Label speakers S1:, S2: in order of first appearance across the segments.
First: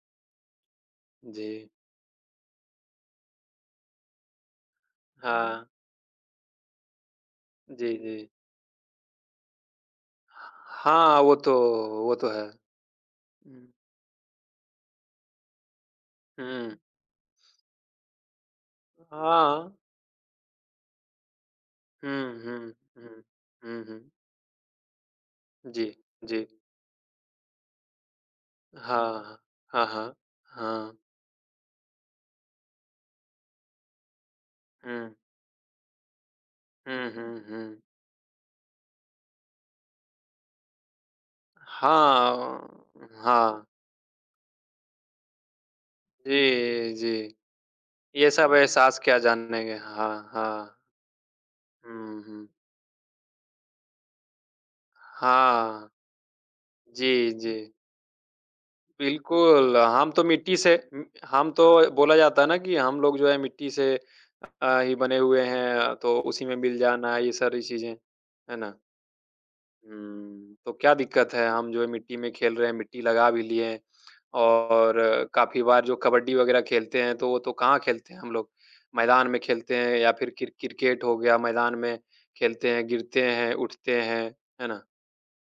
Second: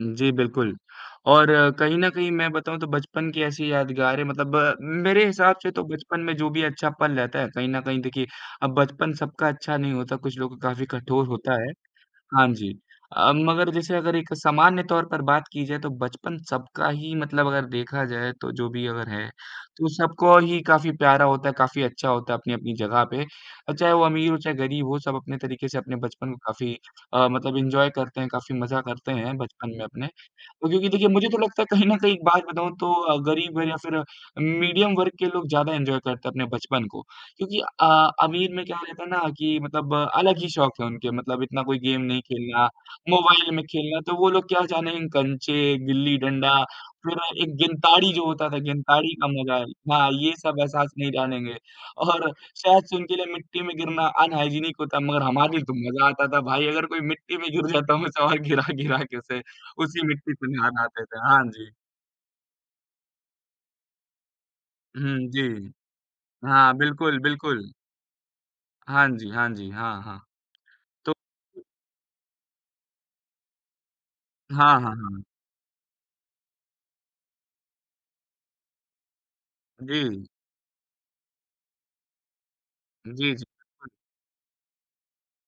S1: उ, जी, बिल्कुल और
S2: जी।
S1: कहीं न कहीं मैं बताऊँ तो बचपन की ऐसी यादगारें मतलब मेरे हिसाब
S2: हाँ।
S1: से तो बचपन में जो भी अच्छा पल रहता है, कहीं न
S2: जी,
S1: कहीं देखिए,
S2: जी।
S1: अब बचपन सबका अच्छा नहीं होता, कुछ लोग का काफ़ी
S2: हाँ,
S1: कठोर
S2: वो तो
S1: होता है।
S2: वो तो है।
S1: हाँ जी अ,
S2: हुँ।
S1: मगर जैसे अगर एक सामान्य तौर पर बात की जाए तो बचपन
S2: हुँ।
S1: सबका ही मतलब अगर देखा जाए, तो जो भी अगर है
S2: हाँ।
S1: तो सबको ही काफ़ी प्यारा होता है, काफ़ी अच्छा होता है
S2: हुँ,
S1: अपनी-अपनी
S2: हुँ,
S1: जगह
S2: हुँ।
S1: पे। अ,
S2: हुँ,
S1: चाहे वो
S2: हुँ।
S1: अमीर हो, चाहे गरीब हो सब अपने तरीके से
S2: जी,
S1: अपने बचपन को
S2: जी।
S1: काफ़ी अ, मतलब एन्जॉय करते हैं काफ़ी मजा करते हैं
S2: हाँ,
S1: बचपन में
S2: हाँ, हाँ,
S1: अपने,
S2: हाँ।
S1: अ क्योंकि
S2: हाँ।
S1: देखिए मुझे तो लगता है कहीं न कहीं एक बात बताऊँ तो गरीब या फिर मीडियम वर्ग
S2: हुँ।
S1: के लोग ज़्यादा एन्जॉय करते हैं अपने बचपन को,
S2: हुँ, हुँ,
S1: क्योंकि
S2: हुँ।
S1: अ, अमीर में क्या रहता है ना कि मतलब अलग ही शौक़ है उनके मतलब इतना कोई गेम नहीं खेलना,
S2: हाँ,
S1: मोबाइल में
S2: हाँ।
S1: खेलना तो वो लोग क्या जानेंगे कँचे, गिल्ली-डंडा,
S2: जी,
S1: फिर
S2: जी।
S1: एक गिंताड़ी जो
S2: ये
S1: होता
S2: सब
S1: था
S2: एहसास
S1: गिंताड़ी
S2: क्या
S1: का मजा,
S2: जानेंगे।
S1: हाँ,
S2: हाँ,
S1: ये सब
S2: हाँ।
S1: एहसास नहीं जानेंगे
S2: हुँ,
S1: और
S2: हुँ।
S1: शायद से उनके लिए मिट्टी में गिरना अनहाइजीनिक होता मगर हमारे लिए तो
S2: हाँ।
S1: मजा आता था भाई अगर कोई
S2: जी,
S1: मिट्टी में
S2: जी।
S1: गिर जाता हम उसे वहाँ गिरा-गिरा के उसे
S2: बिल्कुल,
S1: उसी
S2: हम तो
S1: मिट्टी से
S2: मिट्टी
S1: नहा,
S2: से
S1: नहा आते
S2: उम,
S1: थे। हाँ
S2: हम
S1: जी।
S2: तो बोला जाता है ना कि हम लोग जो है मिट्टी से अ, ही बने
S1: हुँ
S2: हुए
S1: जी।
S2: हैं, तो उसी में
S1: हाँ,
S2: मिल जाना,
S1: बिल्कुल,
S2: ये सारी
S1: बिल्कुल।
S2: चीज़ें। है ना।
S1: हाँ जी, हाँ जी। हाँ, हाँ।
S2: हुँ, तो क्या
S1: तो
S2: दिक्क़त है, हम जो है मिट्टी में खेल रहे हैं, मिट्टी लगा भी लिए
S1: हाँ, हाँ,
S2: और
S1: हाँ।
S2: काफ़ी बार जो कबड्डी वग़ैरह खेलते हैं, तो वो तो कहाँ खेलते हैं हम लोग, मैदान में खेलते हैं या
S1: जी।
S2: फिर क्रि क्रिकेट हो गया, मैदान में खेलते हैं, गिरते
S1: जी, जी।
S2: हैं,
S1: [unintelligible]
S2: उठते हैं। है ना?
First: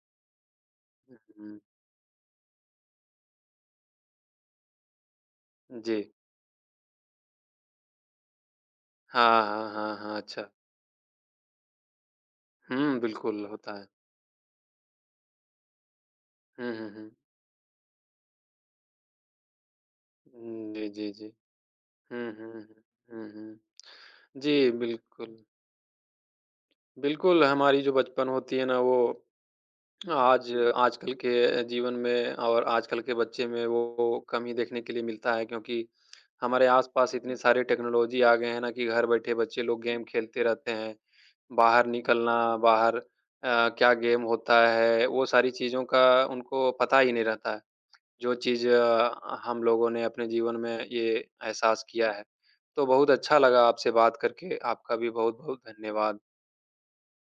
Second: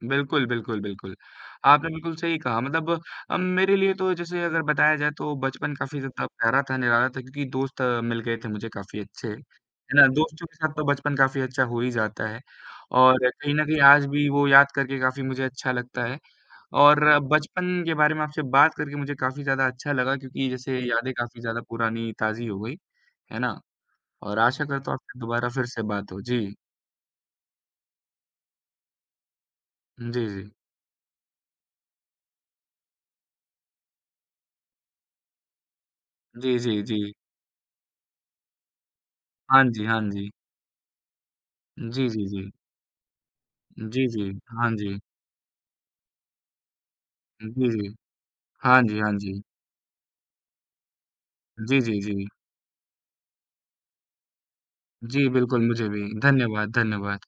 S1: बिल्कुल, बिल्कुल,
S2: उ,
S1: बिल्कुल।
S2: हुँ।
S1: आपने बिल्कुल सही कहा मतलब अ, मेरे लिए तो जैसे अगर बताया जाए तो बचपन काफ़ी
S2: जी।
S1: ज़्यादा प्यारा था, निराला था क्योंकि दोस्त मिल गए थे मुझे काफ़ी अच्छे। है
S2: हाँ, हाँ, हाँ,
S1: ना,
S2: हाँ,
S1: दोस्तों
S2: अच्छा।
S1: के साथ तो बचपन काफ़ी अच्छा हो ही जाता है
S2: हुँ,
S1: और
S2: बिल्कुल
S1: कहीं न
S2: होता
S1: कहीं
S2: है।
S1: आज भी वो याद करके काफ़ी मुझे अच्छा लगता है
S2: हुँ, हुँ,
S1: और
S2: हुँ।
S1: बचपन के बारे में आपसे बात करके मुझे काफ़ी ज़्यादा अच्छा लगा क्योंकि
S2: हुँ,
S1: जैसे
S2: जी, जी,
S1: यादें
S2: जी।
S1: काफ़ी ज़्यादा पुरानी
S2: हुँ,
S1: ताजी
S2: हुँ,
S1: हो गई,
S2: हुँ, हुँ,
S1: है
S2: हुँ।
S1: ना। और आशा
S2: जी,
S1: करता हूँ आपसे
S2: बिल्कुल।
S1: दोबारा फिर से बात हो जी।
S2: बिल्कुल, हमारी जो बचपन होती है ना वो
S1: उ, जी,
S2: आज
S1: जी।
S2: आजकल के जीवन में और आजकल के बच्चे में वो कमी देखने के लिए मिलता है क्योंकि
S1: जी,
S2: हमारे
S1: जी, जी।
S2: आस-पास इतनी सारी टेक्नोलॉज़ी आ गए हैं ना, कि घर बैठे बच्चे
S1: हाँ
S2: लोग
S1: जी, हाँ
S2: गेम
S1: जी।
S2: खेलते रहते हैं। बाहर
S1: जी, जी, जी।
S2: निकलना बाहर अ, क्या
S1: जी,
S2: गेम
S1: जी।
S2: होता
S1: हाँ जी।
S2: है, वो सारी चीज़ों का उनको पता ही नहीं रहता है,
S1: जी, जी।
S2: जो चीज़
S1: हाँ जी, हाँ जी।
S2: हम लोगों ने अपने जीवन में ये
S1: जी,
S2: एहसास
S1: जी,
S2: किया है।
S1: जी।
S2: तो बहुत अच्छा लगा आपसे बात करके, आपका भी
S1: जी,
S2: बहुत-बहुत
S1: बिल्कुल, मुझे भी।
S2: धन्यवाद।
S1: धन्यवाद, धन्यवाद।